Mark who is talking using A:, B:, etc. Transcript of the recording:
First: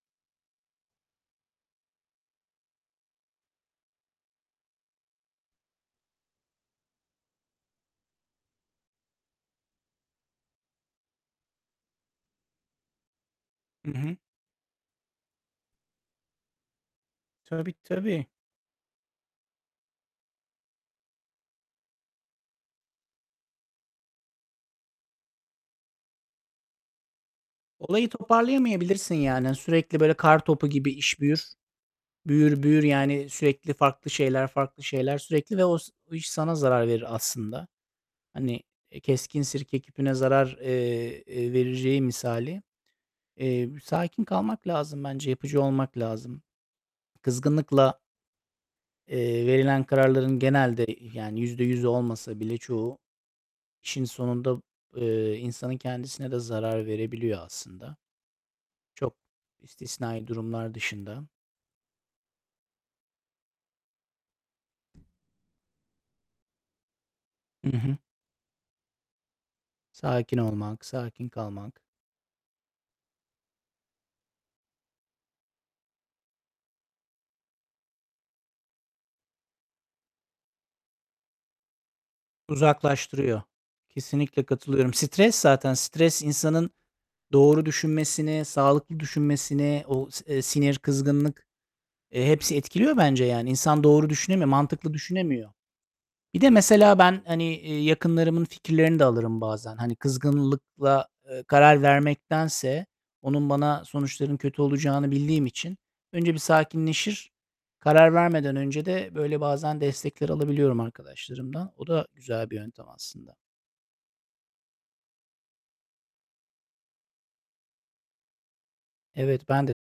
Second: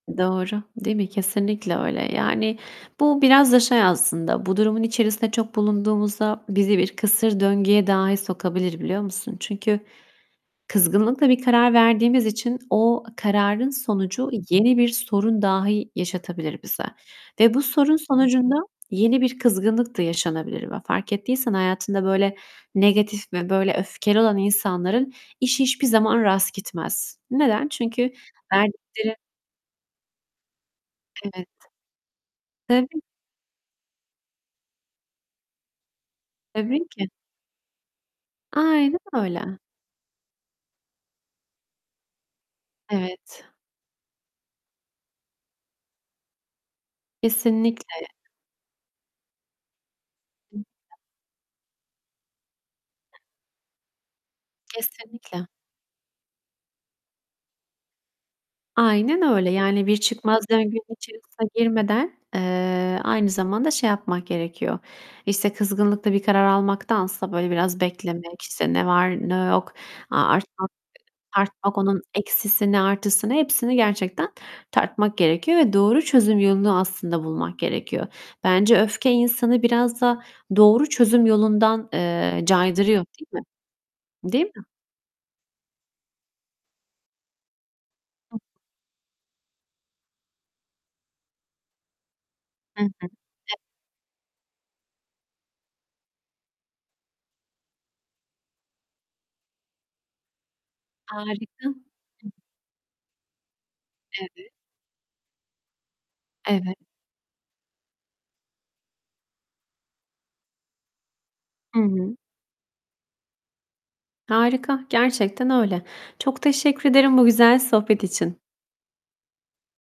A: Doğru, değil mi? Kesinlikle öyle. Yani, bu biraz da şey aslında bu durumun içerisinde çok bulunduğumuzda bizi bir kısır döngüye dahi sokabilir, biliyor musun? Çünkü kızgınlıkla bir karar verdiğimiz için o kararın
B: I hı.
A: sonucu yeni bir sorun dahi yaşatabilir bize. Ve bu
B: Tabii,
A: sorun
B: tabii.
A: sonucunda, yeni bir kızgınlık da yaşanabilir ve fark ettiysen hayatında böyle negatif ve böyle öfkeli olan insanların işi hiçbir zaman rast gitmez. Neden?
B: Olayı
A: Çünkü
B: toparlayamayabilirsin
A: verdikleri
B: yani. Sürekli, böyle, kartopu gibi iş
A: Evet.
B: büyür. Büyür, büyür,
A: Tabii!
B: yani, sürekli farklı şeyler, farklı şeyler sürekli ve o s iş sana
A: Tabii
B: zarar
A: ki!
B: verir aslında. Hani,
A: Aynen
B: e, "keskin
A: öyle!
B: sirke küpüne zarar," eee, eee, vereceği misali.
A: Evet.
B: Eee, b sakin kalmak lazım bence, yapıcı olmak lazım.
A: Kesinlikle!
B: Kızgınlıkla eee, verilen kararların genelde, yani, %100'ü olmasa bile çoğu, işin sonunda, eee,
A: Kesinlikle!
B: insanın kendisine de zarar verebiliyor aslında. Çok
A: Aynen öyle! Yani bir
B: istisnai
A: çıkmaz
B: durumlar
A: döngünün
B: dışında.
A: içerisine girmeden, eee, aynı zamanda şey yapmak gerekiyor. İşte, kızgınlıkla bir karar almaktansa, böyle,
B: I
A: biraz
B: hı.
A: beklemek, işte, ne var ne yok, a
B: Sakin
A: artmak
B: olmak, sakin
A: tartmak
B: kalmak.
A: onun eksisini, artısını, hepsini gerçekten tartmak gerekiyor ve doğru çözüm yolunu aslında bulmak gerekiyor. Bence öfke, insanı biraz da doğru çözüm yolundan, eee, caydırıyor, değil
B: Uzaklaştırıyor.
A: mi?
B: Kesinlikle
A: Değil mi?
B: katılıyorum. Stres zaten, stres insanın doğru düşünmesini, sağlıklı düşünmesini, o, s eee, sinir, kızgınlık, eee, hepsi
A: Hı
B: etkiliyor
A: hı.
B: bence yani. İnsan doğru düşünemiyor, mantıklı düşünemiyor. Bir de mesela ben, hani, iii, yakınlarımın fikirlerini de alırım bazen. Hani, kızgınlıkla, ııı,
A: Harika!
B: karar vermektense onun bana sonuçlarının
A: Evet.
B: kötü olacağını bildiğim için önce bir
A: Evet.
B: sakinleşir, karar vermeden önce de böyle bazen destekler alabiliyorum arkadaşlarımdan.
A: Hı
B: O da
A: hı.
B: güzel bir yöntem aslında.
A: Harika! Gerçekten öyle! Çok teşekkür ederim, bu güzel sohbet için.
B: Evet, ben de